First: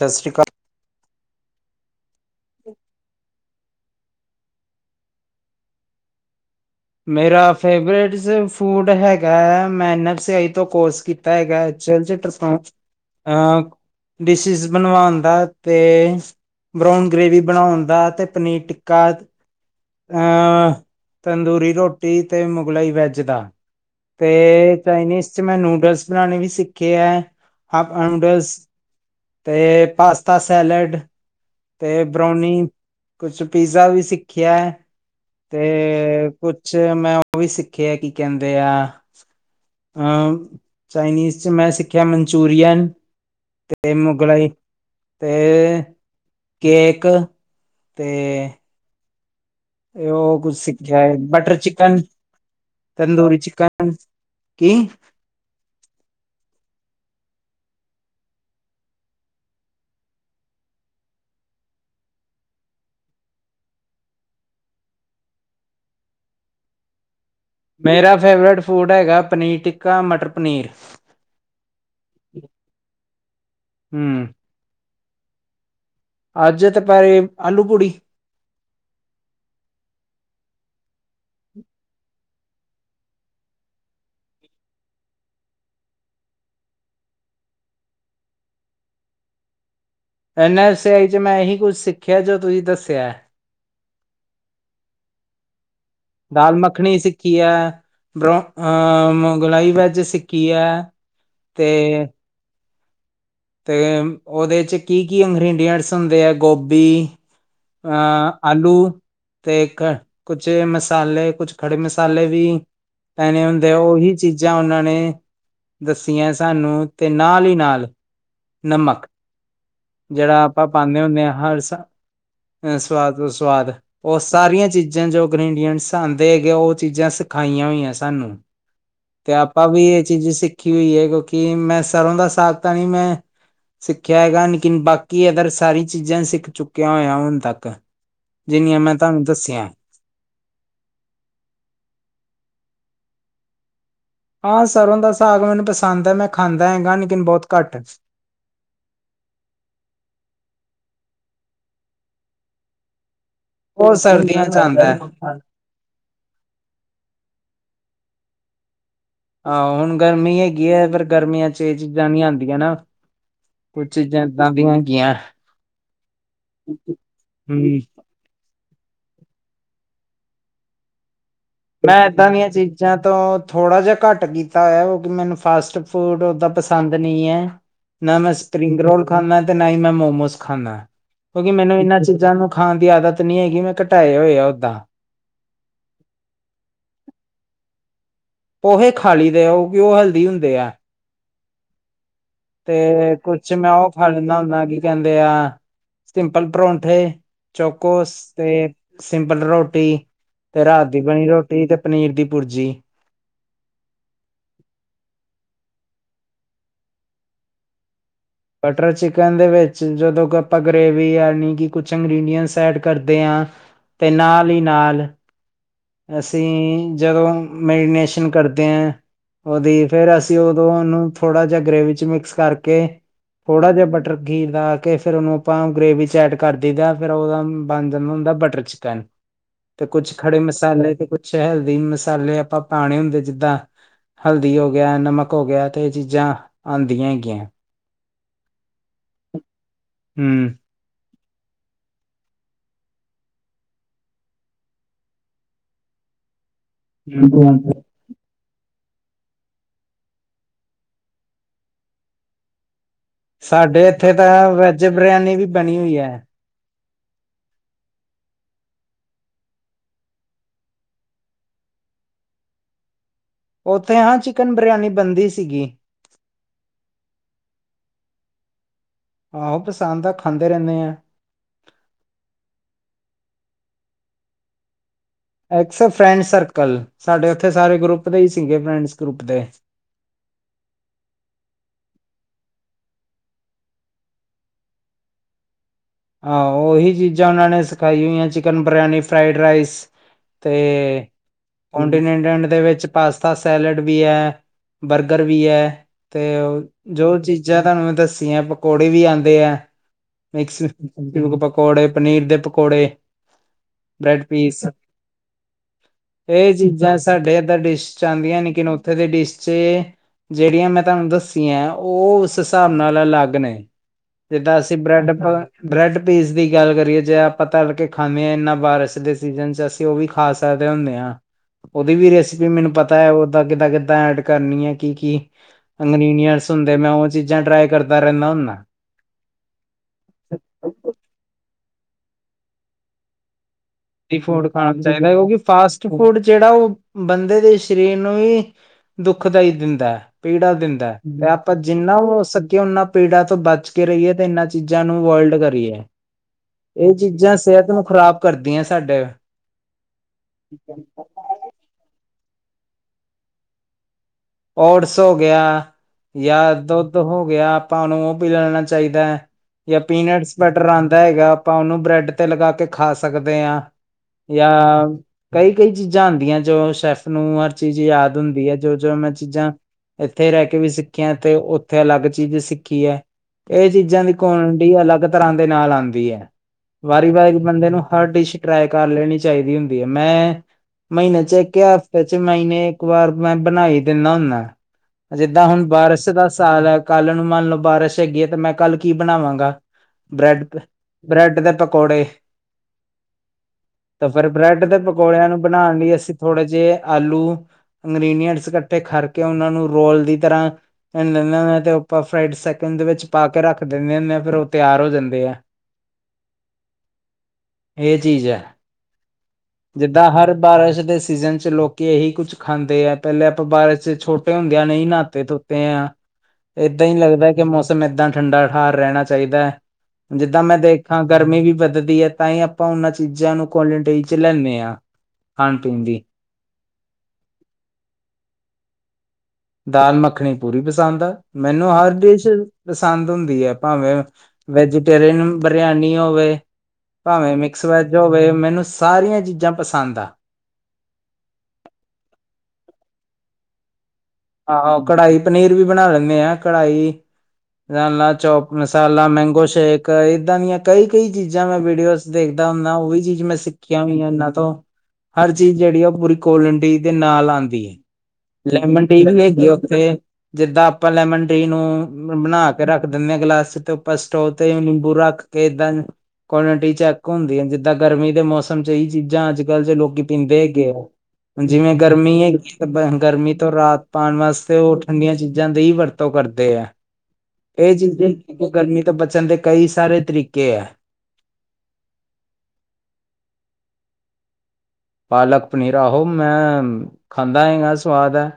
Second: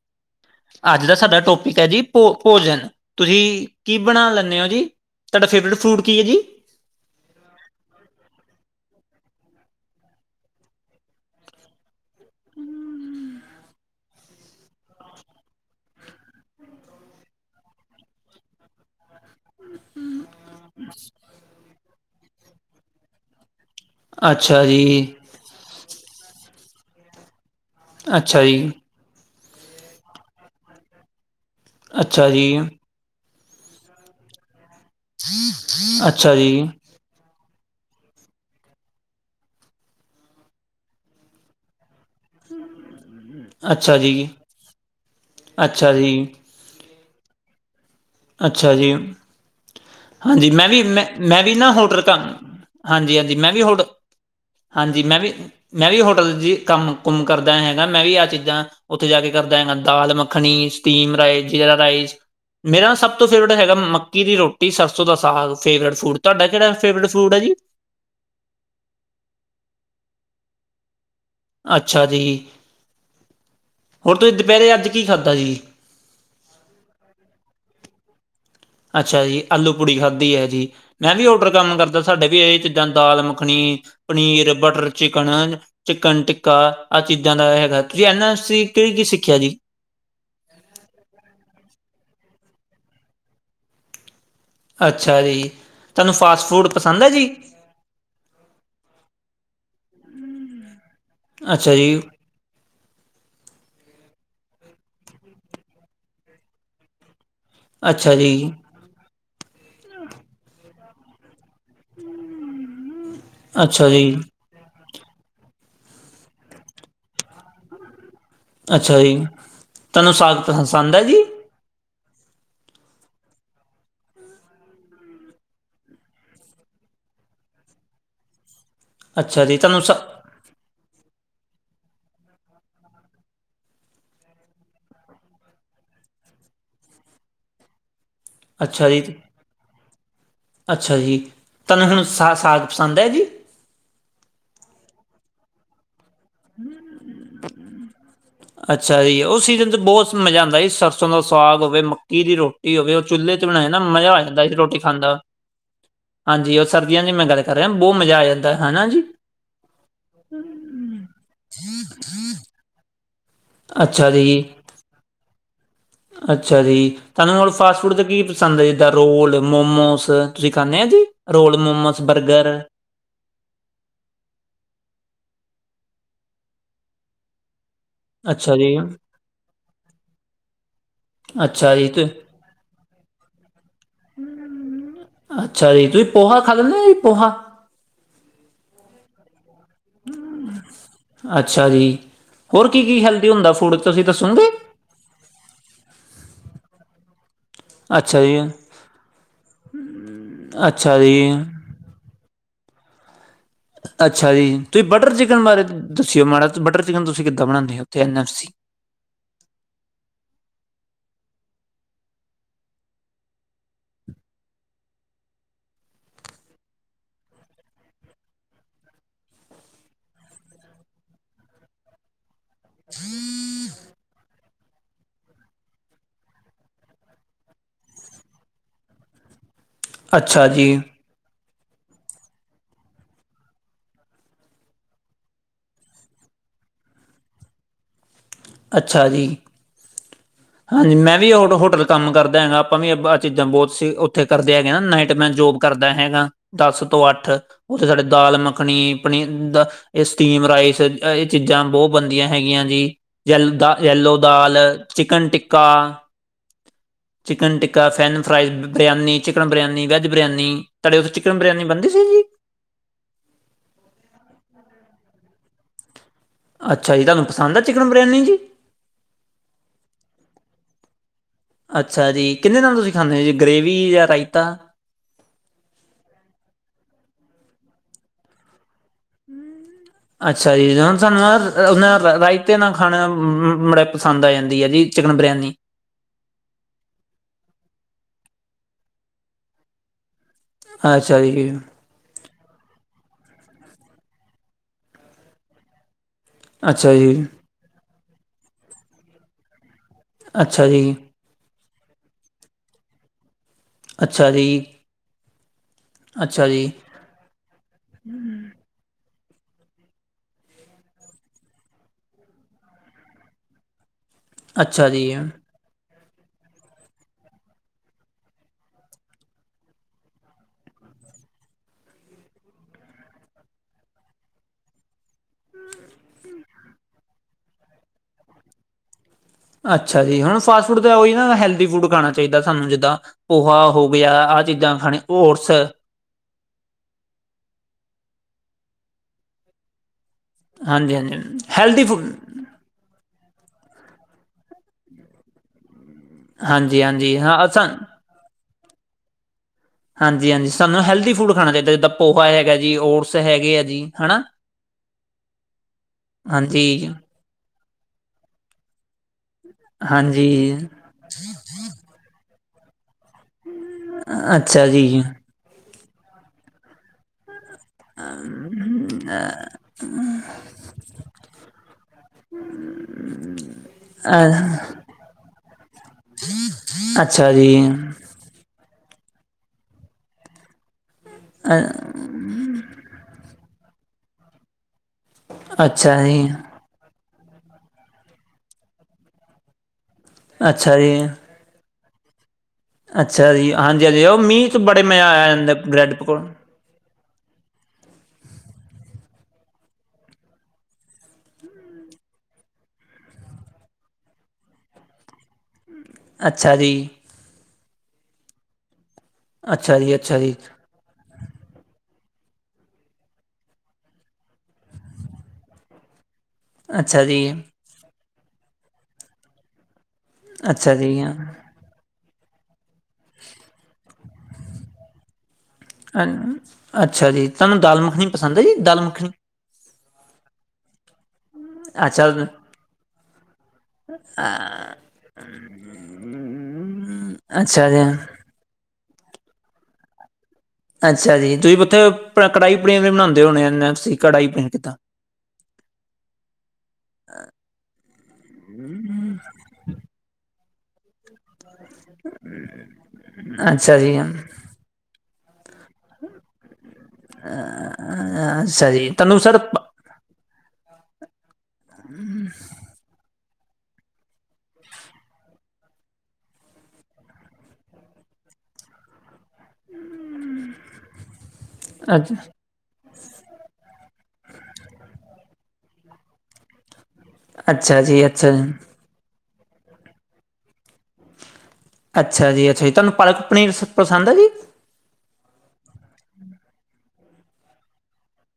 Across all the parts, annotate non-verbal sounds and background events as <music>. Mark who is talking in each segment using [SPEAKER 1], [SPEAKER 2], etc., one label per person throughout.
[SPEAKER 1] ਸਤਿ ਸ਼੍ਰੀ ਅਕਾਲ।
[SPEAKER 2] ਅੱਜ ਦਾ ਸਾਡਾ ਟੋਪਿਕ ਹੈ ਜੀ, ਭੋ ਭੋਜਨ ਤੁਸੀਂ ਕੀ ਬਣਾ ਲੈਂਦੇ ਹੋ ਜੀ? ਤੁਹਾਡਾ ਫੇਵਰੇਟ ਫੂਡ ਕੀ ਹੈ ਜੀ?
[SPEAKER 1] ਮੇਰਾ ਫੇਰੇਟ ਫੂਡ ਹੈਗਾ ਹੈ। ਮੈਨ ਸੀਈ ਤੋਂ ਕੋਰਸ ਕੀਤਾ ਹੈਗਾ। ਤੋਂ ਅ ਡਿਸ਼ਿਸ ਬਣਵਾਉਣ ਦਾ, ਤੇ ਬਰਾਊਨ ਗ੍ਰੇਵੀ ਬਣਾਉਣ ਦਾ, ਤੇ ਪਨੀਰ ਟਿੱਕਾ ਅਹ ਤੰਦੂਰੀ ਰੋਟੀ, ਤੇ ਮੁਗਲਾਈ ਵੈਜ ਦਾ ਤੇ,
[SPEAKER 2] ਅੱਛਾ ਜੀ
[SPEAKER 1] ਚਾਈਨੀਜ਼ 'ਚ ਮੈਂ ਨੂਡਲਸ ਬਣਾਉਣੇ ਵੀ ਸਿੱਖੇ ਐ। ਹਾਫ
[SPEAKER 2] ਅੱਛਾ
[SPEAKER 1] ਨੂਡਲਸ,
[SPEAKER 2] ਜੀ
[SPEAKER 1] ਤੇ ਪਾਸਤਾ ਸੈਲਡ ਤੇ
[SPEAKER 2] ਅੱਛਾ ਜੀ
[SPEAKER 1] ਬਰਾਉਨੀ, ਕੁਛ ਪੀਜ਼ਾ ਵੀ ਸਿੱਖਿਆ ਹੈ। ਤੇ
[SPEAKER 2] ਅੱਛਾ ਜੀ
[SPEAKER 1] ਕੁਛ ਮੈਂ ਉਹ ਵੀ ਸਿੱਖੇ ਆ, ਕੀ ਕਹਿੰਦੇ ਆ? ਅਹ ਚਾਈਨੀਜ਼ 'ਚ ਮੈਂ ਸਿੱਖ ਅਖਿਆ ਮਨਚੂਰੀਅਨ, ਤੇ
[SPEAKER 2] ਅੱਛਾ ਜੀ
[SPEAKER 1] ਮੁਗਲਾਈ, ਤੇ
[SPEAKER 2] ਅੱਛਾ ਜੀ
[SPEAKER 1] ਕੇਕ ਤੇ
[SPEAKER 2] ਅੱਛਾ ਜੀ।
[SPEAKER 1] ਇਹ ਉਹ
[SPEAKER 2] ਹਾਂਜੀ।
[SPEAKER 1] ਕੁਝ
[SPEAKER 2] ਮੈਂ ਵੀ
[SPEAKER 1] ਸਿੱਖਿਆ ਹੈ
[SPEAKER 2] ਮੈਂ-ਮੈਂ ਵੀ
[SPEAKER 1] ਬਟਰ
[SPEAKER 2] ਨਾ
[SPEAKER 1] ਚਿਕਨ
[SPEAKER 2] ਹੋਟਲ ਘ, ਹਾਂਜੀ-ਹਾਂਜੀ
[SPEAKER 1] ਤੰਦੂਰੀ
[SPEAKER 2] ਮੈਂ ਵੀ
[SPEAKER 1] ਚਿਕਨ
[SPEAKER 2] ਹੋਟਲ
[SPEAKER 1] ਕੀ
[SPEAKER 2] ਹਾਂਜੀ। ਮੈਂ ਵੀ-ਮੈਂ ਵੀ ਹੋਟਲ ' ਕੰਮ ਕੁਮ ਕਰਦਾ ਹੈਗਾ। ਮੈਂ ਵੀ ਆਹ ਚੀਜ਼ਾਂ ਉੱਥੇ ਜਾ ਕੇ ਕਰਦਾ ਹੈਗਾ। Dal makhani, steam rice, jeera rice, ਮੇਰਾ ਸਭ ਤੋਂ ਫੇਵਰਟ ਹੈਗਾ। ਮੱਕੀ ਦੀ ਰੋਟੀ, ਸਸਰੋੰ ਦਾ ਸਾਗ, ਫੇਰਟ ਫੂਡ, ਤੁਹਾਡਾ ਕਿਹੜਾ ਫੇਵਰੇਟ ਫੂਡ ਹੈ। ਜੀ
[SPEAKER 1] ਮੇਰਾ ਫੇਵਰੇਟ ਫੂਡ ਹੈਗਾ। ਪਨੀਰ ਟਿੱਕਾ, ਮਟਰ ਪਨੀਰ
[SPEAKER 2] ਅੱਛਾ ਜੀ। ਹੁਣ
[SPEAKER 1] ਹੂੰ
[SPEAKER 2] ਤੁਸੀਂ ਦੁਪਹਿਰੇ ਅੱਜ ਕੀ ਖਾਧਾ ਜੀ।
[SPEAKER 1] ਅੱਜ ਦੁਪਹਿਰੇ ਆਲੂ ਪੁੜੀ
[SPEAKER 2] ਅੱਛਾ ਜੀ। ਆਲੂ ਪੁੜੀ ਖਾਦੀ ਹੈ ਜੀ। ਮੈਂ ਵੀ ਔਡਰ ਕੰਮ ਕਰਦਾ। ਸਾਡੇ ਵੀ ਇਹ ਚੀਜ਼ਾਂ dal makhani, paneer, butter chicken chicken tikka, ਆਹ ਚੀਜ਼ਾਂ ਦਾ ਹੈਗਾ। ਤੁਸੀਂ ਇਹਨਾਂ ਕਿਹੜੀ ਕੀ ਸਿੱਖਿਆ ਜੀ।
[SPEAKER 1] ਐਨ ਐਫ ਸੀ ਆਈ 'ਚ ਮੈਂ ਇਹੀ ਕੁੱਛ ਸਿੱਖਿਆ, ਜੋ ਤੁਸੀਂ ਦੱਸਿਆ।
[SPEAKER 2] ਅੱਛਾ ਜੀ। ਤੁਹਾਨੂੰ ਫਾਸਟ ਫੂਡ ਪਸੰਦ ਹੈ ਜੀ।
[SPEAKER 1] ਬੋ ਅਹ, ਮੁਗਲਾਈ ਵੈੱਜ ਸਿੱਖੀ ਹੈ। ਤੇ
[SPEAKER 2] ਅੱਛਾ ਜੀ।
[SPEAKER 1] ਤੇ, ਉਹਦੇ 'ਚ ਕੀ- ਕੀ ਇੰਗ੍ਰਡੀਐਂਟਸ ਹੁੰਦੇ ਹੈ। ਗੋਭੀ ਅ
[SPEAKER 2] ਅੱਛਾ ਜੀ,
[SPEAKER 1] ਆਲੂ ਤੇ ਕ, ਕੁਛ ਮਸਾਲੇ, ਕੁਛ ਖੜੇ ਮਸਾਲੇ ਵੀ ਪੈਣੇ ਹੁੰਦੇ।
[SPEAKER 2] ਅੱਛਾ
[SPEAKER 1] ਉਹੀ
[SPEAKER 2] ਜੀ,
[SPEAKER 1] ਚੀਜ਼ਾ ਚੀਜ਼ਾਂ ਉਹਨਾਂ ਨੇ, ਦੱਸੀਆਂ ਸਾਨੂੰ, ਤੇ ਨਾਲ ਹੀ ਨਾਲ
[SPEAKER 2] ਅੱਛਾ
[SPEAKER 1] ਨਮਕ
[SPEAKER 2] ਜੀ। ਤੁਹਾਨੂੰ ਸਾਗ
[SPEAKER 1] ਜਿਹੜਾ ਆਪਾਂ
[SPEAKER 2] ਪਸੰਦ
[SPEAKER 1] ਪਾਉਦੇ
[SPEAKER 2] ਹੈ ਜੀ?
[SPEAKER 1] ਹੁੰਦੇ ਹਾਂ ਹਰ, ਸਵਾਦ ਤੋਂ ਸਵਾਦ ਉਹ ਸਾਰੀਆਂ ਚੀਜ਼ਾਂ ਜੋ ਇੰਗਰੀਡੀਅਂਟਸ ਆਉਂਦੇ ਹੈਗੇ ਉਹ ਚੀਜ਼ਾਂ ਸਿਖਾਈਆਂ ਹੋਈਆਂ ਸਾਨੂੰ।
[SPEAKER 2] <inaudible>
[SPEAKER 1] ਤੇ,
[SPEAKER 2] ਜੀ,
[SPEAKER 1] ਆਪਾ
[SPEAKER 2] ਤੁਹਾਨੂੰ
[SPEAKER 1] ਵੀ
[SPEAKER 2] ਸ
[SPEAKER 1] ਇਹ ਚੀਜ਼ ਸਿੱ ਸਿੱਖੀ ਹੋਈ ਏ, ਕਿਉਂਕਿ ਮੈਂ ਸਰੋਂ ਦਾ ਸਾਗ ਤਾਂ ਨਹੀਂ ਮੈਂ, ਸਿੱਖਿਆ ਹੈਗਾ ਲੇਕੀਨ ਬਾਕੀ, ਅਦਰ ਸਾਰੀ ਚੀਜ਼ਾਂ ਸਿੱਖ ਚੁੱਕਿਆ ਹੋਇਆ ਹੁਣ ਤੱਕ। ਜਿੰਨੀਆਂ ਮੈਂ ਤੁਹਾਨੂੰ ਦੱਸੀਆਂ।
[SPEAKER 2] ਅੱਛਾਜੀ। ਤੁਹਾਨੂੰ ਹੁਣ ਸਾ, ਸਾਗ ਪਸੰਦ ਹੈ, ਜੀ?
[SPEAKER 1] ਹਾਂ ਸਰ੍ਹੋਂ ਦਾ ਸਾਗ ਮੈਨੂੰ ਪਸੰਦ ਹੈ, ਮੈਂ ਖਾਂਦਾ ਹੈਗਾ। ਲੇਕਿਨ ਬਹੁਤ ਘੱਟ।
[SPEAKER 2] ਅੱਛਾ ਜੀ। ਉਹ ਸੀਜ਼ਨ'ਚ ਬਹੁਤ ਮਜ਼ਾ ਆਂਦਾ ਜੀ, ਸਰਸੋਂ ਦਾ ਸਾਗ ਹੋਵੇ, ਮੱਕੀ ਦੀ ਰੋਟੀ ਹੋਵੇ ਚੁੱਲ੍ਹੇ‌ ਤੇ ਵੀ ਬਣਾਇਆ ਨਾ,
[SPEAKER 1] ਉਹ
[SPEAKER 2] ਮਜ਼ਾ ਆ
[SPEAKER 1] ਸਰਦੀਆਂ
[SPEAKER 2] ਜਾਂਦਾ
[SPEAKER 1] ਚ
[SPEAKER 2] ਰੋਟੀ
[SPEAKER 1] ਆਉਂਦਾ
[SPEAKER 2] ਖਾਣ ਦਾ।
[SPEAKER 1] ਹੈ।
[SPEAKER 2] ਹਾਂਜੀ, ਉਹ ਸਰਦੀਆਂ ਦੀ''ਮੈਂ ਗੱਲ ਕਰ ਰਿਹਾ, ਬਹੁਤ ਮਜ਼ਾ ਆ ਜਾਂਦਾ, ਹਨਾ ਜੀ।
[SPEAKER 1] ਆਹੋ, ਹੁਣ ਗਰਮੀ ਹੈਗੀ ਏ, ਪਰ ਗਰਮੀਆਂ'ਚ ਇਹ ਚੀਜ਼ਾਂ ਨੀ ਆਂਦੀਆਂ ਨਾ। ਕੁਛ
[SPEAKER 2] ਅੱਛਾ
[SPEAKER 1] ਚੀਜ਼ਾਂ
[SPEAKER 2] ਜੀ,
[SPEAKER 1] ਏਦਾਂ ਦੀਆਂ ਹੈਗੀਆਂ।
[SPEAKER 2] ਅੱਛਾ ਜੀ। ਤੁਹਾਨੂੰ ਹੁਨ
[SPEAKER 1] ਹਮ
[SPEAKER 2] ਫਾਸਟ-ਫੂਡ ਦਾ ਕੀ ਪਸੰਦ ਜਾਂ ਰੋਲ, ਮੋਮੋਸ ਤੁਸੀਂ ਖਾਂਦੇ ਆ ਜੀ? ਰੋਲ,
[SPEAKER 1] ਮੈਂ,
[SPEAKER 2] ਮੋਮੋਸ,
[SPEAKER 1] ਏਦਾਂ ਦੀਆਂ
[SPEAKER 2] ਬਰਗਰ,
[SPEAKER 1] ਚੀ ਚੀਜਾ਼ ਤੋਂ ਥੋੜ੍ਹਾ ਜਿਹਾ ਘੱਟ ਕੀਤਾ ਹੋਇਆ, ਉਹ ਕਿ ਮੈਨੂੰ ਫਾਸਟ-ਫੂਡ ਓਦਾਂ ਪਸੰਦ ਨਹੀਂ ਹੈ। ਨਾ ਮੈਂ,
[SPEAKER 2] ਅੱਛਾ ਜੀ।
[SPEAKER 1] ਸਪ੍ਰੀੰਗ ਰੋਲ ਖਾਂਨਾ, ਤੇ ਨਾ ਹੀ ਮੈਂ ਮੋਮੋਜ਼ ਖਾਂਨਾ। ਕਿਉਂਕਿ
[SPEAKER 2] ਅੱਛਾ
[SPEAKER 1] ਮੈਨੂੰ
[SPEAKER 2] ਜੀ
[SPEAKER 1] ਇਹਨਾਂ
[SPEAKER 2] ਤੇ
[SPEAKER 1] ਚੀਜ਼ਾਂ ਨੂੰ ਖਾਣ ਦੀ ਆਦਤ ਨੀ ਹੈਗੀ, ਮੈਂ ਘਟਾਏ ਹੋਏ ਆ ਓਦਾਂ।
[SPEAKER 2] ਅੱਛਾ-ਜੀ, ਤੁਸੀ ਪੋਹਾ ਖਾ ਲੈਂਨੇ ਜੀ, ਪੋਹਾ?
[SPEAKER 1] ਪੋਹੇ ਖਾਲੀਦੇ ਆ, ਉਹ ਕਿ ਉਹ ਹੈਲਦੀ ਹੁੰਦੇ ਆ।
[SPEAKER 2] ਅੱਛਾ-ਜੀ, ਹੋਰ ਕੀ-ਕੀ
[SPEAKER 1] ਤੇ
[SPEAKER 2] ਹੈਲਦੀ
[SPEAKER 1] ਕੁਛ
[SPEAKER 2] ਹੁੰਦਾ
[SPEAKER 1] ਮੈਂ
[SPEAKER 2] ਫੂਡ'ਚ
[SPEAKER 1] ਉਹ
[SPEAKER 2] ਤੁਸੀਂ
[SPEAKER 1] ਖਾ ਲੈਂਦਾ
[SPEAKER 2] ਦੱਸੋਗੇ?
[SPEAKER 1] ਹੁੰਦਾ ਕੀ ਕਹਿੰਦੇ ਆ, ਸਿੰਪਲ ਪਰੌਂਠੇ। ਚੋਕੋਸ
[SPEAKER 2] ਅੱਛਾ ਜੀ
[SPEAKER 1] ਤੇ ਸਿੰਪਲ ਰ੍ਹੋਟੀ, ਤੇ ਰਾਤ
[SPEAKER 2] ਅੱਛਾ
[SPEAKER 1] ਦੀ
[SPEAKER 2] ਜੀ
[SPEAKER 1] ਬਣੀ ਰੋਟੀ, ਤੇ ਪਨੀਰ ਦੀ ਭੁਰਜੀ।
[SPEAKER 2] ਅੱਛਾ ਜੀ, ਤੁਸੀਂ ਬਟਰ ਚਿਕਨ ਬਾਰੇ ਦੱਸਿਓ, ਮਾੜਾ ਬਟਰ ਚਿਕਨ ਤੁਸੀਂ ਕਿੱਦਾਂ ਬਣਾਉਂਦੇ, ਓਥੇ ਐਨਾ ਤੁਸੀ?
[SPEAKER 1] ਬਟਰ ਚਿਕਨ ਦੇ ਵਿੱਚ ਜਦੋਂ ਕੋ, ਆਪਾਂ ਗ੍ਰੇਵੀ ਯਾਨੀ, ਕਿ ਕੁਛ ਇੰਗ੍ਰਡੀਅਂਟਸ ਐਡ ਕਰਦੇ ਹਾਂ ਤੇ, ਨਾਲ ਹੀ ਨਾਲ ਅਸੀਂ ਜਦੋਂ, ਮੈਡੀਨੇਸ਼ਨ ਕਰਦੇ ਹਾਂ ਉਹਦੀ ਫਿਰ, ਅਸੀਂ ਉਦੋਂ ਉਹਨੂੰ ਥੋੜ੍ਹਾ ਜਿਹਾ ਗ੍ਰੇਵੀ'ਚ ਮਿਕਸ ਕਰਕੇ ਥੋੜਾ ਜਿਹਾ ਬਟਰ ਘੀ ਲਾਕੇ, ਫਿਰ ਉਹਨੂੰ ਆਪਾਂ ਗ੍ਰੇਵੀ'ਚ ਐਡ ਕਰ ਦਈਦਾ, ਫਿਰਰ ਉਹਦਾ ਬਣ ਜਾਂਦਾ ਹੁੰਦਾ ਬ ਬਟਰ ਚਿਕਨ।
[SPEAKER 2] <inaudible>
[SPEAKER 1] ਤੇ ਕੁਛ ਖੜੇ
[SPEAKER 2] ਅੱਛਾ ਜੀ
[SPEAKER 1] ਮਸਾਲੇ, ਤੇ ਕੁਛ ਹੈਲਦੀ ਮਸਾਲੇ ਆਪਾਂ ਪਾਣੇ ਹੁੰਦੇ ਜਿੱਦਾਂ ਹਲਦੀ ਹੋਗਿਆ, ਨਮਕ ਹੋਗਿਆ ਅਤੇ ਇਹ ਚੀਜ਼ਾਂ ਆਂਦੀਆਂ ਹੈਗੀਆਂ।
[SPEAKER 2] ਅੱਛਾ ਜੀ। ਹਾਂਜੀ, ਮੈਂ ਵੀ ਹੋ, ਹੋਟਲ ਕੰਮ ਕਰਦਾ ਹੈਗਾਂ, ਆਪਾਂ ਵੀ ਆ ਚੀਜ਼ਾਂ ਬਹੁਤ ਸੀ ਉੱਥੇ ਕਰਦੇ ਹੈਗੇ ਹਾਂ, ਨਾਈਟ ਮੈਂ ਜੋ ਕਰਦਾ ਹੈਂਗਾ ਦਸ ਤੋਂ ਅੱਠ,
[SPEAKER 1] ਹਮ
[SPEAKER 2] ਉਥੇ ਸਾਡੇ ਦਾਲ-ਮੱਖਣੀ ਪਨੀਰ ਦਾ ਇਹ ਸਟੀਮ-ਰਾਈਸ ਇਹ ਚੀਜ਼ਾਂ ਬਹੁਤ ਬਣਦੀਆਂ ਹੈਗੀਆਂ ਜੀ। ਯ,
[SPEAKER 1] ਸਾਡੇ ਇੱਥੇ
[SPEAKER 2] ਯੈਲੋ
[SPEAKER 1] ਤਾਂ
[SPEAKER 2] ਦਾਲ,
[SPEAKER 1] ਵੈਜ
[SPEAKER 2] ਚਿਕਨ
[SPEAKER 1] ਬਰਿਆਨੀ ਵੀ
[SPEAKER 2] ਟਿੱਕਾ।
[SPEAKER 1] ਬਣੀ ਹੋਈ ਹੈ
[SPEAKER 2] ਚਿਕਨ ਟਿੱਕਾ, ਫੈਨ-ਫਰਾਈ, ਬਰਿਆਨੀ, ਚਿਕਨ ਬਰਿਆਨੀ ਵੈੱਜ ਬਰਿਆਨੀ ਤੁਹਾਡੇ ਉਥੋਂ ਚਿਕਨ ਬਰਿਆਨੀ ਬਣਦੀ ਸੀ ਜੀ?
[SPEAKER 1] ਉੱਥੇ ਹਾਂ, ਚਿਕਨ ਬਰਿਆਨੀ ਬਣਦੀ ਸੀਗੀ।
[SPEAKER 2] ਅੱਛਾ ਜੀ। ਤੁਹਾਨੂੰ ਪਸੰਦ ਆ, ਚਿਕਨ ਬਰਿਆਨੀ ਜੀ?
[SPEAKER 1] ਆਹੋ, ਪਸੰਦ ਆ ਖਾਂਦੇ ਰਹਿੰਨੇ ਆਂ।
[SPEAKER 2] ਅੱਛਾ ਜੀ। ਕਿੰਨੇ ਦਿਨ ਤੁਸੀਂ ਖਾਂਦੇ ਹੋ ਜੀ, ਗ੍ਰੇਵੀ ਯਾ ਰਾਇਤਾ?
[SPEAKER 1] ਐਕਸ ਫਰੈਂਡ ਸਰਕਲ, ਸਾਡੇ ਉੱਥੇ ਸਾਰੇ ਗਰੁੱਪ ਦੇ ਹੀ ਸੀਗੇ, ਫਰੈਂਡਸ ਗਰੁੱਪ ਦੇ।
[SPEAKER 2] ਅੱਛਾ ਜੀ, ਹੁਣ ਸਾਨੂੰ ਉਹ ਰਾਇਤੇ ਨਾਲ ਖਾਣਾ ਬੜੀ ਪਸੰਦ ਆ ਜਾਂਦੀ ਆ ਜੀ, ਚਿਕਨ ਬਰਿਆਨੀ।
[SPEAKER 1] ਆਹੋ, ਉਹੀ ਚੀਜ਼ਾਂ ਉਹਨਾਂ ਨੇ ਸਿਖਾਈ ਹੋਈਆਂ, ਚਿਕਨ ਬਰਿਆਨੀ, ਫਰਾਈਡ-ਰਾਈਸ। ਤੇ
[SPEAKER 2] ਅੱਛਾ ਜੀ
[SPEAKER 1] ਕੋਂਟੀਨੈਂਟੇਟ ਦੇ ਵਿੱਚ ਪਾਸਤਾ ਸੈਲਡ ਵੀ ਹੈ, ਬਰਗਰ ਵੀ ਹੈ। ਤੇ,
[SPEAKER 2] ਅੱਛਾ
[SPEAKER 1] ਜੋ
[SPEAKER 2] ਜੀ
[SPEAKER 1] ਚੀਜ਼ਾਂ ਤੁਹਾਨੂੰ ਮੈਂ ਦੱਸੀਆਂ, ਪਕੌੜੇ ਵੀ ਆਉਂਦੇ ਆ, ਮਿਕਸ
[SPEAKER 2] ਅੱਛਾ ਜੀ
[SPEAKER 1] ਪਕੌੜੇ ਪਨੀਰ ਦੇ ਪਕੌੜੇ ਬ੍ਰੈਡ
[SPEAKER 2] ਅੱਛਾ
[SPEAKER 1] ਪੀਸ
[SPEAKER 2] ਜੀ ਅੱਛਾ
[SPEAKER 1] ਇਹ
[SPEAKER 2] ਜੀ
[SPEAKER 1] ਚੀਜ਼ਾਂ ਸਾਡੇ ਇੱਦਾਂ ਡਿਸ਼ ਚ ਆਉਦੀਆਂ ਨਈ, ਲੇਕਿਨ ਉੱਥੇ ਦੇ ਡਿਸ਼ ਚ ਜਿਹੜੀਆਂ ਮੈਂ ਤੁਹਾਨੂੰ ਦੱਸੀਆਂ ਉਹ ਉਸ ਹਿਸਾਬ ਨਾਲ ਅਲੱਗ ਨੇ ਜਿੱਦਾਂ ਅਸੀਂ
[SPEAKER 2] ਅੱਛਾ ਜੀ
[SPEAKER 1] ਬ੍ਰੈਡ ਬ੍ਰੈਡ ਪੀਸ ਦੀ ਗੱਲ ਕਰੀਏ ਜੇ ਆਪਾਂਤਾ ਤਲ ਕੇ ਖਾਂਦੇ ਹਾਂ ਇੰਨਾ ਬਾਰਿਸ਼ ਦੇ ਸੀਜ਼ਨ ਚ ਉਹ ਵੀ ਖਾ ਸਕਦੇ ਹੁੰਦੇ ਹਾਂ ਉਹਦੀ ਵੀ ਰੈਸਪੀ ਮੈਨੂੰ ਪਤਾ ਹੈ, ਓਦਾਂ ਕਿੱਦਾਂ- ਕਿੱਦਾਂ ਐਡ ਕਰਨੀ ਹੈ ਕੀ- ਕੀ ਅੰਗਨੀ ਨੀਅਰਸ ਹੁੰਦੇ ਮੈਂ ਉਹ ਚੀਜ਼ਾਂ ਟਰਾਈ ਕਰਦਾ ਰਹਿੰਦਾ ਹੁੰਦਾ
[SPEAKER 2] ਅੱਛਾ ਜੀ ਹੁਣ ਫਾਸਟ ਫੂਡ ਤਾਂ ਉਹੀ ਨਾ ਹੈਲਥੀ ਫੂਡ ਖਾਣਾ ਚਾਹੀਦਾ ਸਾਨੂੰ ਜਿੱਦਾਂ ਪੋਹਾ ਗਿਆ
[SPEAKER 1] ਹੈਲਥੀ
[SPEAKER 2] ਆਹ
[SPEAKER 1] ਫੂਡ ਖਾਣਾ
[SPEAKER 2] ਚੀਜ਼ਾਂ ਖਾਣੇ
[SPEAKER 1] ਚਾਹੀਦਾ ਕਿਉਂਕਿ
[SPEAKER 2] ਓਟਸ
[SPEAKER 1] ਫਾਸਟ ਫੂਟ ਜਿਹੜਾ ਉਹ ਬੰਦੇ ਦੇ ਸਰੀਰ ਨੂੰ ਹੀ ਦੁੱਖਦਾ ਹੀ ਦਿੰਦਾ ਹੈ ਪੀੜਾ ਦਿੰਦਾ
[SPEAKER 2] ਹਾਂਜੀ ਹਾਂਜੀ
[SPEAKER 1] ਤੇ ਆਪਾਂ
[SPEAKER 2] ਹੈਲਦੀ
[SPEAKER 1] ਜਿੰਨਾ
[SPEAKER 2] ਫੂਡ
[SPEAKER 1] ਹੋ ਸਕੀਏ ਓਨਾ ਪੀੜਾਂ ਤੋਂ ਬਚ ਕੇ ਰਹੀਏ ਤੇ, ਇਹਨਾਂ ਚੀਜ਼ਾਂ ਨੂੰ ਵੋਇਲਡ ਕਰੀਏ
[SPEAKER 2] ਹਾਂਜੀ
[SPEAKER 1] ਇਹ
[SPEAKER 2] ਹਾਂਜੀ
[SPEAKER 1] ਚੀਜ਼ਾਂ
[SPEAKER 2] ਹਾਂ
[SPEAKER 1] ਸਿਹਤ
[SPEAKER 2] ਅਸਾਂ
[SPEAKER 1] ਨੂੰ ਖ਼ਰਾਬ ਕਰਦੀਆਂ ਸਾਡੇ
[SPEAKER 2] ਹਾਂਜੀ- ਹਾਂਜੀ ਸਾਨੂੰ ਹੈਲਦੀ ਫੂਡ ਖਾਣਾ ਚਾਹੀਦਾ ਜਿੱਦਾਂ ਪੋਹਾ ਹੈਗਾ ਜੀ ਓਟਸ ਹੈਗੇ ਆ ਜੀ ਹਨਾ
[SPEAKER 1] ਓਟਸ ਹੋ ਗਿਆ ਯਾਂ
[SPEAKER 2] ਹਾਂਜੀ
[SPEAKER 1] ਦੁੱਧ ਹੋ ਗਿਆ ਆਪਾਂ ਉਹਨੂੰ ਉਹ ਪੀ ਲੈਣਾ ਚਾਹੀਦਾ ਹੈ ਜਾਂ
[SPEAKER 2] ਹਾਂਜੀ
[SPEAKER 1] ਪੀਨਟਸ ਬੱਟਰ ਆਉਂਦਾ ਹੈਗਾ ਆਪਾਂ ਉਹਨੂੰ ਬ੍ਰੈਡ ਤੇ ਲਗਾ ਕੇ ਖਾ ਸਕਦੇ ਹਾਂ ਜਾਂ
[SPEAKER 2] ਅੱਛਾ ਜੀ
[SPEAKER 1] ਕਈ- ਕਈ ਚੀਜ਼ਾਂ ਹੁੰਦੀਆਂ ਜੋ ਸ਼ੈਫ ਨੂੰ ਹਰ ਚੀਜ਼ ਯਾਦ ਹੁੰਦੀ ਹੈ ਜੋ ਮੈਂ ਚੀਜ਼ਾਂ ਇੱਥੇ ਰਹਿ ਕੇ ਵੀ ਸਿੱਖੀਆਂ ਤੇ ਉੱਥੇ ਅਲੱਗ ਚੀਜ਼ ਸਿੱਖੀ ਹੈ। ਇਹ ਚੀਜ਼ਾਂ ਦੀ
[SPEAKER 2] ਅ
[SPEAKER 1] ਕੁਆਲਿਟੀ ਅਲੱਗ ਤਰ੍ਹਾਂ ਦੇ ਨਾਲ ਆਉਂਦੀ ਹੈ। ਵਾਰੀ-
[SPEAKER 2] ਅੱਛਾ
[SPEAKER 1] ਵਾਰੀ
[SPEAKER 2] ਜੀ,
[SPEAKER 1] ਬੰਦੇ ਨੂੰ ਹਰ ਡਿਸ਼ ਟਰਾਈ ਕਰ ਲੈਣੀ ਚਾਹੀਦੀ ਹੁੰਦੀ ਹੈ, ਮੈਂ ਮਹੀਨੇ ਚ ਇੱਕ
[SPEAKER 2] ਅ
[SPEAKER 1] ਆ ਵਿੱਚ ਮਹੀਨੇ ਇੱਕ ਵਾਰ ਮੈਂ ਬਣਾਈ ਦਿੰਦਾ ਹੁੰਦਾ। ਜਿੱਦਾਂ ਹੁਣ
[SPEAKER 2] ਅੱਛਾ
[SPEAKER 1] ਬਾਰਿਸ਼ ਦਾ
[SPEAKER 2] ਜੀ,
[SPEAKER 1] ਸਾਲ ਹੈ ਕੱਲ ਨੂੰ ਮੰਨ ਲਓ ਬਾਰਿਸ਼ ਹੈਗੀ ਹੈ, ਤੇ ਮੈਂ ਕੱਲ ਕੀ ਬਣਾਵਾਂਗਾ ਬ੍ਰੈਡ,
[SPEAKER 2] ਅੱਛਾ ਜੀ।
[SPEAKER 1] ਬ੍ਰੈਡ ਦੇ ਪਕੌੜੇ
[SPEAKER 2] ਅੱਛਾ ਜੀ, ਹਾਂਜੀ-ਹਾਂਜੀ
[SPEAKER 1] ਤੇ
[SPEAKER 2] ਉਹ
[SPEAKER 1] ਫਿਰ
[SPEAKER 2] ਮੀਂਹ 'ਚ
[SPEAKER 1] ਬ੍ਰੈਡ ਤੇ
[SPEAKER 2] ਬੜੇ ਮਜ਼ਾ
[SPEAKER 1] ਪਕੌੜਿਆਂ
[SPEAKER 2] ਆਇਆ
[SPEAKER 1] ਨੂੰ
[SPEAKER 2] ਜਾਂਦਾ
[SPEAKER 1] ਬਣਾਉਣ
[SPEAKER 2] ਬ੍ਰੈਡ
[SPEAKER 1] ਲਈ ਅਸੀਂ
[SPEAKER 2] ਪਕੌੜੇ
[SPEAKER 1] ਥੋੜੇ ਜਿਹੇ ਆਲੂ ਇੰਗ੍ਰਡੀਂਟਸ ਇਕੱਠੇ ਖਕੇ ਉਹਨਾਂ ਨੂੰ ਰੋਲ ਦੀ ਤਰ੍ਹਾਂ ਲਹ ਲੈਂਦੇ ਹੁੰਦੇ ਆ ਤੇ ਆਪਾਂ ਫਡ ਸੈਕਿੰਡ ਦੇ ਵਿੱਚ ਪਾ ਕੇ ਰੱਖ ਦਿੰਦੇ ਹੁੰਦੇ ਆ। ਫਿਰ ਉਹ ਤਿਆਰ ਹੋ ਜਾਂਦੇ ਆ
[SPEAKER 2] ਅੱਛਾ ਜੀ।
[SPEAKER 1] ਇਹ ਚੀਜ਼ ਹੈ।
[SPEAKER 2] ਅੱਛਾ ਜੀ,
[SPEAKER 1] ਜਿੱਦਾਂ
[SPEAKER 2] ਅੱਛਾ
[SPEAKER 1] ਹਰ
[SPEAKER 2] ਜੀ,
[SPEAKER 1] ਬਾਰਸ਼ ਦੇ ਸੀਜ਼ਨ ਚ ਲੋਕ ਕਿ ਇਹੀ ਕੁੱਛ ਖਾਂਦੇ ਆ ਪਹਿਲੇ ਆਪਾਂ ਬਾਰ ਚ ਛੋਟੇ ਹੁੰਦਿਆਂ ਨੇ ਨਹਾਤੇ ਧੋਤੇ ਆ ਏਦਾਂ ਹੀ
[SPEAKER 2] ਅੱਛਾ ਜੀ,
[SPEAKER 1] ਲੱਗਦਾ ਕਿ ਮੌਸਮ ਏਦਾਂ ਠੰਡਾ ਠਾਰ ਰਹਿਣਾ ਚਾਹੀਦਾ ਹੈ। ਜਿੱਦਾਂ ਮੈਂ
[SPEAKER 2] ਅੱਛਾ ਜੀ।
[SPEAKER 1] ਦੇਖਾਂ ਗਰਮੀ ਵੀ ਵਧਦੀ ਹੈ ਤਾਂ ਹੀ ਆਪਾਂ ਉਹਨਾਂ ਚੀਜ਼ਾਂ ਨੂੰ ਕੁਆਲਟੀ ਲੈਂਦੇ ਹਾਂ ਖਾਣ ਪੀਣ ਚ
[SPEAKER 2] ਅੱਛਾ ਜੀ ਤੁਹਾਨੂੰ ਦਾਲ ਮੱਖਣੀ ਪਸੰਦ ਹੈ ਜੀ, ਦਾਲ ਮੱਖਣੀ
[SPEAKER 1] ਦਾਲ ਮੱਖਣੀ ਪੂਰੀ ਪਸੰਦ ਆ, ਮੈਨੂੰ ਹਰ
[SPEAKER 2] ਅੱਛਾ,
[SPEAKER 1] ਡਿਸ਼ ਪਸੰਦ ਹੁੰਦੀ ਹੈ। ਭਾਵੇਂ ਵੈਜੀਟੇਰੀਅਨ ਬਰਿਆਨੀ ਹੋਵੇ ਭਾਵੇਂ ਮਿਕਸ
[SPEAKER 2] ਅੱਛਾ ਜੀ।
[SPEAKER 1] ਵੈਜ ਹੋਵੇ ਮੈਨੂੰ ਸਾਰੀਆਂ ਚੀਜ਼ਾਂ ਪਸੰਦ ਆ।
[SPEAKER 2] ਅੱਛਾ ਜੀ ਤੁਸੀਂ ਉੱਥੇ ਕੜਾਈ ਪਨੀਰ ਵੀ ਬਣਾਉਂਦੇ ਹੋਣੇ ਆ ਤੁਸੀਂ ਕੜਾਈ ਪਨੀਰ
[SPEAKER 1] ਆਹੋ ਕੜਾਹੀ ਪਨੀਰ ਵੀ ਬਣਾ ਲੈਂਦੇ ਹਾਂ, ਕੜਾਹੀ ਰਾ ਚੌਪ ਮਸਾਲਾ ਮੈਂਗੋ ਸ਼ੇਕ ਇਏਦਾਂ ਦੀਆਂ ਕਈ- ਕਈ ਚੀਜ਼ਾਂ ਮੈਂ ਵੀਡੀਓਜ਼ ਦੇਖਦਾ ਹੁੰਦਾ, ਉਹ ਵੀ ਚੀਜ਼ ਮੈਂ
[SPEAKER 2] ਅੱਛਾ
[SPEAKER 1] ਸਿੱਖੀਆਂ
[SPEAKER 2] ਜੀ,
[SPEAKER 1] ਹੋਈਆਂ ਇਹਨਾਂ ਤੋਂ ਹਰ ਚੀਜ਼ ਜਿਹੜੀ ਆ ਉਹ ਪੂਰੀ ਕੋਲਨਟੀ ਦੇ ਨਾਲ ਆਉਂਦੀ ਹੈ
[SPEAKER 2] ਅੱਛਾ
[SPEAKER 1] ਲੈਮਨ
[SPEAKER 2] ਜੀ,
[SPEAKER 1] ਟੀ
[SPEAKER 2] ਤੁਹਾਨੂੰ
[SPEAKER 1] ਵੀ ਹੇ
[SPEAKER 2] ਸਰ
[SPEAKER 1] ਓ ਉਥੇ ਜਿੱਦਾਂ ਆਪਾਂ ਲੈਮਨ ਟੀ ਨੂੰ ਬਣਾ ਕੇ ਰੱਖ ਦਿੰਦੇ ਹਾਂ ਗਲਾਸ ਤੇ ਪਸ਼ਟਹੋ ਤੇ ਨਿੰਬੂ ਰੱਖ ਕੇ ਇੱਦਾਂ ਕੁਆਂਟਿਟੀ ਚੈੱਕ ਹੁੰਦੀ ਆ, ਜਿੱਦਾਂ ਗਰਮੀ ਦੇ ਮੌਸਮ ਚ ਇਹੀ ਚੀਜ਼ਾਂ ਅੱਜ ਅੱਜ ਕੱਲ ਜੇ ਲੋਕੀ ਪੀਂਦੇ ਹੈਗੇ ਆ, ਹੁਣ ਜਿਵੇਂ ਗਰਮੀ ਹੈਗੀ, ਗਰਮੀ ਤੋਂ ਰਾਤ ਪਾਉਣ ਵਾਸਤੇ ਉਹ ਠੰਡੀਆਂ ਚੀਜ਼ਾਂ ਦੀ ਹੀ ਵਰਤੋਂ ਕਰਦੇ ਹੈ। ਇਹ
[SPEAKER 2] ਅੱਛਾ ਜੀ,
[SPEAKER 1] ਚੀਜ਼ਾਂ
[SPEAKER 2] ਅੱਛਾ ਜੀ।
[SPEAKER 1] ਗਰਮੀ ਬਚਣ ਦੇ ਕਈ ਸਾਰੇ ਤਰੀਕੇ ਹੈ।
[SPEAKER 2] ਅੱਛਾ ਜੀ, ਅੱਛਾ ਜੀ, ਤੁਹਾਨੂੰ ਪਾਲਕ ਪਨੀਰ ਪਸੰਦ ਹੈ ਜੀ।
[SPEAKER 1] ਪਾਲਕ ਪਨੀਰ ਆਹੋ ਮੈਂ ਖਾਂਦਾ ਹੈਗਾ ਸਵਾਦ ਹੈ।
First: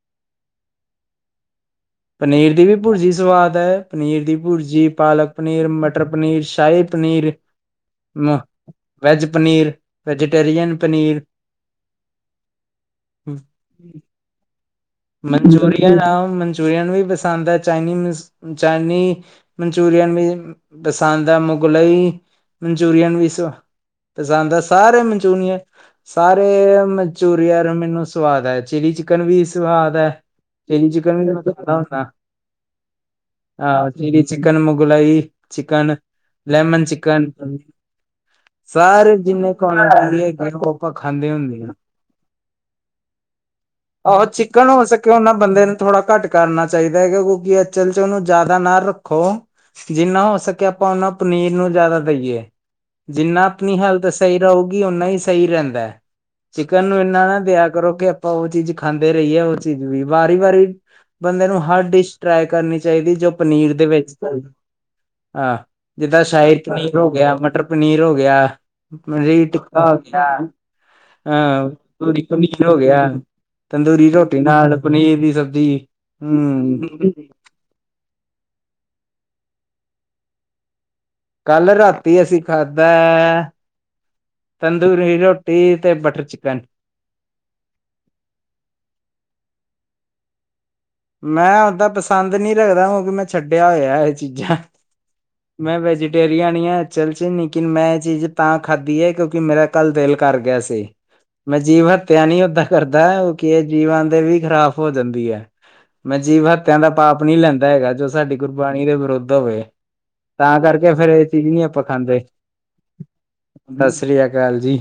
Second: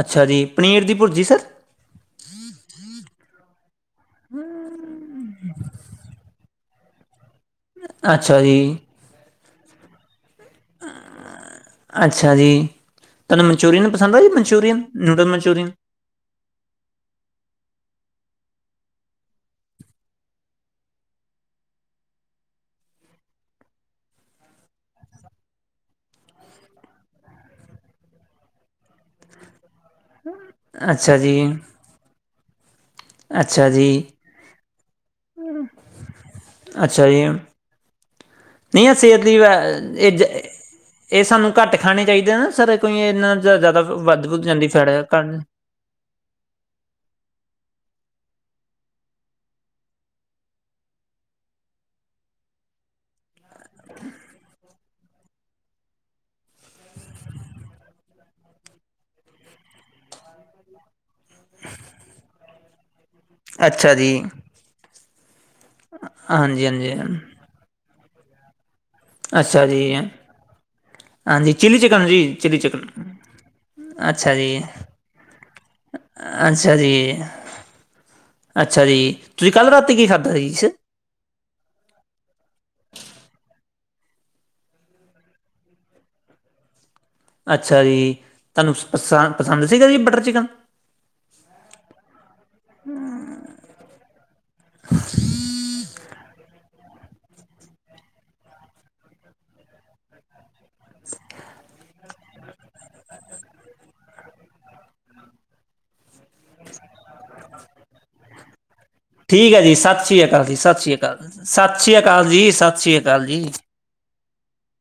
[SPEAKER 2] ਅੱਛਾ ਜੀ ਪਨੀਰ ਦੀ ਭੁਰਜੀ ਸਰ।
[SPEAKER 1] ਪਨੀਰ ਦੀ ਵੀ ਭੁਰਜੀ ਸਵਾਦ ਹੈ, ਪਨੀਰ ਦੀ ਭੁਰਜੀ, ਪਾਲਕ ਪਨੀਰ, ਮਟਰ ਪਨੀਰ, ਸ਼ਾਹੀ ਪਨੀਰ
[SPEAKER 2] ਅੱਛਾ ਜੀ
[SPEAKER 1] ਵੈੱਜ ਪਨੀਰ, ਵੈਜੀਟੇਰੀਅਨ ਪਨੀਰ
[SPEAKER 2] ਅੱਛਾ ਜੀ, ਤੁਹਾਨੂੰ ਮਨਚੂਰੀਅਨ ਪਸੰਦ ਆ ਜੀ, ਮਨਚੂਰੀਅਨ ਨੂਡਲ
[SPEAKER 1] ਮਨਚੂਰੀਨ
[SPEAKER 2] ਮਨਚੂਰੀਅਨ
[SPEAKER 1] ਅ ਮਨਚੂਰੀਅਨ ਮਨਚੂਰੀਅਨ ਵੀ ਪਸੰਦ ਹੈ, ਚਾਈਨੀਜ਼, ਚਾਈਨੀਜ਼ ਮਨਚੁਰੀਅਨ ਵੀ ਪਸੰਦ ਹੈ, ਮੁਗਲਈ, ਮਨਚੂਰੀਅਨ ਵੀ ਸੌ ਪਸੰਦ ਐ, ਸਾਰੇ ਮਨਚੂਰੀਨ ਸਾਰੇ ਮਨਚੂਰੀਅਨ ਮੈਨੂੰ ਸਵਾਦ ਆ, ਚਿਲੀ ਚਿਕਨ ਵੀ ਸਵਾਦ ਹੈ, ਚਿੱਲੀ
[SPEAKER 2] ਅੱਛਾ
[SPEAKER 1] ਚਿਕਨ
[SPEAKER 2] ਜੀ ਅੱਛਾ ਜੀ
[SPEAKER 1] ਚਿਕਨ ਮੁਗਲਾਈ, ਚਿਕਨ, ਲੈਮਨ
[SPEAKER 2] ਅੱਛਾ ਜੀ
[SPEAKER 1] ਚਿਕਨ
[SPEAKER 2] ਨਹੀਂ ਆ
[SPEAKER 1] ਸਾਰੇ
[SPEAKER 2] ਸਿਹਤ ਲਈ,
[SPEAKER 1] ਜਿੰਨੇ
[SPEAKER 2] ਇਹ,
[SPEAKER 1] ਕੁਆਂਟਿਟੀ ਹੈਗੀ ਆ ਉਹ ਆਪਾਂ
[SPEAKER 2] ਇਹ
[SPEAKER 1] ਖਾਂਦੇ
[SPEAKER 2] ਸਾਨੂੰ
[SPEAKER 1] ਹੁੰਦੇ ਆ।
[SPEAKER 2] ਘੱਟ ਖਾਣੇ ਚਾਹੀਦੇ ਨਾ ਸਰ ਈ ਇੰਨਾ ਜ਼ਿਆਦਾ
[SPEAKER 1] ਆਹੋ
[SPEAKER 2] ਵੱਧ ਵਧ ਜਾਂਦੀ
[SPEAKER 1] ਚਿਕਨ ਹੋ
[SPEAKER 2] ਫੈਟ
[SPEAKER 1] ਸਕੇ ਉਹਨਾਂ
[SPEAKER 2] ਕਾਰਨ
[SPEAKER 1] ਬੰਦੇ ਨੂੰ ਥੋੜ੍ਹਾ ਘੱਟ ਕਰਨਾ ਚਾਹੀਦਾ ਹੈਗਾ ਕਿਉਂਕਿ ਅਚਲ 'ਚ ਉਹਨੂੰ ਜ਼ਿਆਦਾ ਨਾ ਰੱਖੋ ਜਿੰਨਾ ਹੋ ਸਕੇ ਆਪਾਂ ਉਹਨਾ ਪਨੀਰ ਨੂੰ ਜ਼ਿਆਦਾ ਦੇਈਏ ਜਿੰਨਾ ਆਪਣੀ ਹੈਲਥ ਸਹੀ ਰਹੁਗੀ, ਓਹਨਾ ਹੀ ਸਹੀ ਰਹਿੰਦਾ ਚਿਕਨ ਨੂੰ ਇੰਨਾ ਨਾ ਦਇਆ ਕਰੋ ਕਿ ਆਪਾਂ ਉਹ ਚੀਜ਼ ਖਾਂਦੇ ਰਹੀ ਹੈ ਉਹ ਚੀਜ਼ ਵੀ, ਵਾਰੀ- ਵਾਰੀ, ਬੰਦੇ ਨੂੰ ਹਰ ਡਿਸ਼ ਟਰਾਈ ਕਰਨੀ ਚਾਹੀਦੀ, ਜੋ ਪਨੀਰ ਦੇ
[SPEAKER 2] ਅੱਛਾ
[SPEAKER 1] ਵਿੱਚ
[SPEAKER 2] ਜੀ
[SPEAKER 1] ਚਹੀ, ਹਾਂ ਜਿੱਦਾਂ ਸ਼ਾਇਰ
[SPEAKER 2] ਹਾਂਜੀ ਹਾਂਜੀ
[SPEAKER 1] ਪਨੀਰ ਹੋ ਗਿਆ ਮਟਰ ਪਨੀਰ ਹੋ ਗਿਆ ਪਨੀਰ
[SPEAKER 2] ਅੱਛਾ
[SPEAKER 1] ਟੀਕਾ
[SPEAKER 2] ਜੀ
[SPEAKER 1] ਹੋ ਗਿਆ,
[SPEAKER 2] ਹਾਂਜੀ
[SPEAKER 1] ਹਾਂ
[SPEAKER 2] ਚਿੱਲੀ ਚਿਕਨ
[SPEAKER 1] ਲਾਹੋਰੀ
[SPEAKER 2] ਜੀ ਚਿੱਲੀ
[SPEAKER 1] ਪਮੀਰ ਹੋ
[SPEAKER 2] ਚਿਕਨ
[SPEAKER 1] ਗਿਆ ਤੰਦੂਰੀ
[SPEAKER 2] ਅੱਛਾ
[SPEAKER 1] ਰੋਟੀ
[SPEAKER 2] ਜੀ
[SPEAKER 1] ਨਾਲ, ਪਨੀਰ ਦੀ ਸਬਜ਼ੀ,
[SPEAKER 2] ਅੱਛਾ
[SPEAKER 1] ਹਮ
[SPEAKER 2] ਜੀ ਅੱਛਾ ਜੀ, ਤੁਸੀਂ ਕੱਲ੍ਹ ਰਾਤੀ ਕੀ ਖਾਧਾ ਜੀ, ਇਸ
[SPEAKER 1] ਕੱਲ ਰਾਤੀ ਅਸੀਂ ਖਾਧਾ ਤੰਦੂਰੀ ਰੋਟੀ ਤੇ ਬਟਰ ਚਿਕਨ
[SPEAKER 2] ਅੱਛਾ ਜੀ, ਤੁਹਾਨੂੰ ਪਸਾ ਪਸੰਦ ਸੀਗਾ ਜੀ ਬਟਰ ਚਿਕਨ
[SPEAKER 1] ਮੈਂ ਓਦਾਂ ਪਸੰਦ ਨਹੀਂ ਰੱਖਦਾ, ਕਿਉਕਿ ਮੈਂ ਛੱਡਿਆ ਹੋਇਆ ਇਹ ਚੀਜ਼ਾਂ ਮੈਂ ਵੈਜੀਟੇਰੀਅਨ ਹਾਂ, ਚਲਚ ਲੇਕਿਨ ਮੈਂ ਇਹ ਚੀਜ਼ ਤਾਂ ਖਾਧੀ ਹੈ ਕਿਉਂਕਿ ਮੇਰਾ ਕੱਲ ਦਿਲ ਕਰ ਗਿਆ ਸੀ ਮੈਂ ਜੀਵ ਹੱਤਿਆ ਨਹੀਂ ਓਦਾਂ ਕਰਦਾ, ਉਹ ਕੀ ਜੀਵਾਂ ਦੇ ਵੀ ਖ਼ਰਾਬ ਹੋ ਜਾਂਦੀ ਹੈ ਮੈਂ ਜੀਬ ਹੱਤਿਆ ਦਾ ਪਾਪ ਨਹੀਂ ਲੈਂਦਾ ਹੈਗਾ, ਜੋ ਸਾਡੀ ਗੁਰਬਾਣੀ ਦੇ ਵਿਰੁੱਧ
[SPEAKER 2] ਠੀਕ ਹੈ
[SPEAKER 1] ਹੋਵੇ।
[SPEAKER 2] ਜੀ, ਸਤਿ ਸ਼੍ਰੀ ਅਕਾਲ ਜੀ,
[SPEAKER 1] ਤਾਂ
[SPEAKER 2] ਸਤਿ
[SPEAKER 1] ਕਰਕੇ
[SPEAKER 2] ਸ਼੍ਰੀ
[SPEAKER 1] ਫੇਰ
[SPEAKER 2] ਅਕਾਲ
[SPEAKER 1] ਇਹ
[SPEAKER 2] ਜ,
[SPEAKER 1] ਚੀਜ਼ ਨੀ
[SPEAKER 2] ਸਤਿ ਸ਼੍ਰੀ ਅਕਾਲ ਜੀ- ਸਤਿ ਸ਼੍ਰੀ ਅਕਾਲ ਜੀ
[SPEAKER 1] ਸਾਤ ਸ੍ਰੀ ਅਕਾਲ ਜੀ